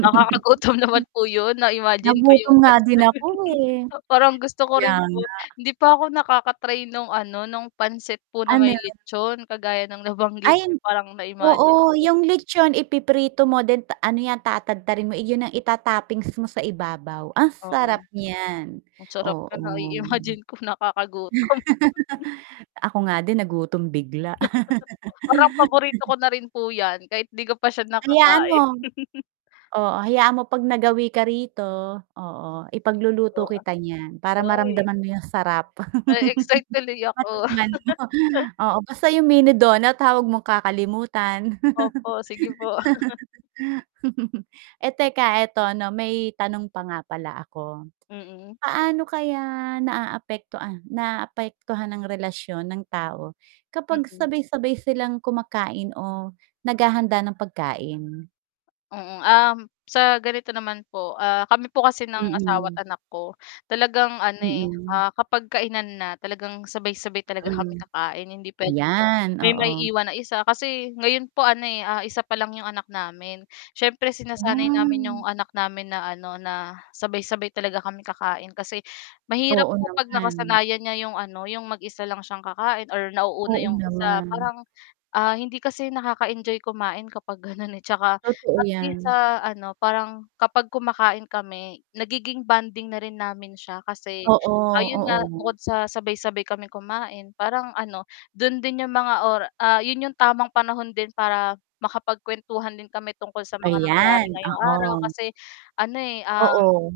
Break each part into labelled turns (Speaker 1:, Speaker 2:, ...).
Speaker 1: Nakakagutom naman po yun na-imagine ko
Speaker 2: nagutom
Speaker 1: yung
Speaker 2: nga
Speaker 1: pansit
Speaker 2: din ako, eh,
Speaker 1: parang gusto ko
Speaker 2: kaya
Speaker 1: rin
Speaker 2: nga.
Speaker 1: po hindi pa ako nakaka try nung ano nung pansit po na
Speaker 2: Ano?
Speaker 1: may litson kagaya ng
Speaker 2: Ay,
Speaker 1: nabanggit parang na-imagine
Speaker 2: oo,
Speaker 1: ko.
Speaker 2: yung litson ipiprito mo din ano yan tatadtarin mo, eh, yun ang itattoppings mo sa ibabaw ang sarap
Speaker 1: Oo.
Speaker 2: niyan,
Speaker 1: ang sarap ka
Speaker 2: oo.
Speaker 1: na-imagine ko nakakagutom.
Speaker 2: Ako nga din nagutom bigla.
Speaker 1: Parang paborito ko na rin po yan kahit di ko pa sya
Speaker 2: Hayaan mo,
Speaker 1: nakakain.
Speaker 2: oo, hayaan mo pag nagawi ka rito oo
Speaker 1: Sige
Speaker 2: ipagluluto
Speaker 1: po
Speaker 2: kita nyan para
Speaker 1: hoy!
Speaker 2: maramdaman mo yung sarap
Speaker 1: Na e excite tuloy ako.
Speaker 2: [unintelligible] oo, basta yung Mini donut tawag mong kakalimutan
Speaker 1: Opo, sige po.
Speaker 2: teka eto ano may tanong pa nga pala ako
Speaker 1: Mhm.
Speaker 2: paano kaya naaapektuha naapektuhan ang relasyon ng tao kapag
Speaker 1: Mhm.
Speaker 2: sabay sabay silang kumakain o naghahanda ng pagkain?
Speaker 1: Oo, ah, sa ganito naman po ah, kami po kasi ng asawa
Speaker 2: Mhm.
Speaker 1: at anak ko talagang ano, eh,
Speaker 2: Mhm.
Speaker 1: ah, kapag kainan na talagang sabay-sabay talaga
Speaker 2: Mhm,
Speaker 1: kami kakain hindi pwedeng
Speaker 2: yan,
Speaker 1: may
Speaker 2: oo.
Speaker 1: maiiwan na isa kasi ngayon po ano isa pa lang 'yong anak namin siyempre sinasanay namin
Speaker 2: Ah.
Speaker 1: 'yong anak namin na ano na sabay-sabay talaga kami kakain kasi mahirap
Speaker 2: Oo,
Speaker 1: po pag
Speaker 2: naman.
Speaker 1: nakasanayan niya yung ano yung mag-isa lang siyang kakain or nauuna
Speaker 2: Oo,
Speaker 1: 'yong isa
Speaker 2: naman.
Speaker 1: parang, ah, hindi kasi nakaka-enjoy kumain kapag ganon eh, tsaka
Speaker 2: Totoo
Speaker 1: at least
Speaker 2: yan.
Speaker 1: sa ano parang kapag kumakain kami nagiging bonding na rin namin siya kasi
Speaker 2: Oo,
Speaker 1: ayun nga
Speaker 2: oo.
Speaker 1: bukod sa sabay-sabay kaming kumain parang ano do'n din 'yong mga ora ah, 'yun 'yung tamang panahon din para makapagkuwentuhan din kami tungkol sa mga nangyari
Speaker 2: Ayan,
Speaker 1: ngayong araw
Speaker 2: oo.
Speaker 1: kasi ano
Speaker 2: Oo.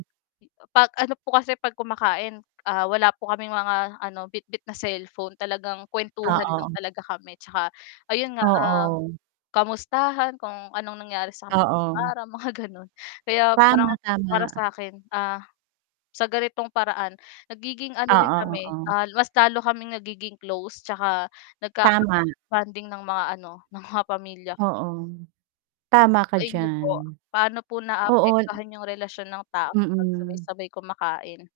Speaker 1: pag ano po kasi 'pag kumakain wala po kaming mga ano bitbit na cellphone talagang kuwentuhan
Speaker 2: Oo.
Speaker 1: lang talaga kami tsaka, ayun nga
Speaker 2: Oo.
Speaker 1: kamustahan kung anong nangyari sa kanila ngayong
Speaker 2: Oo.
Speaker 1: araw mga ganon kaya parang
Speaker 2: Tama
Speaker 1: para
Speaker 2: tama.
Speaker 1: sakin, ah, sa ganitong paraan nagiging ano din
Speaker 2: Oo
Speaker 1: kami
Speaker 2: oo.
Speaker 1: ah mas lalo kaming nagiging close tsaka
Speaker 2: Tama.
Speaker 1: nagkaka-bonding ng mga ano ng mga pamilya.
Speaker 2: Oo, tama ka
Speaker 1: Sa inyo
Speaker 2: diyan.
Speaker 1: po paano po
Speaker 2: oo.
Speaker 1: naapektuhan yung relasyon ng tao kapag
Speaker 2: Mhm.
Speaker 1: sabay-sabay kumakain?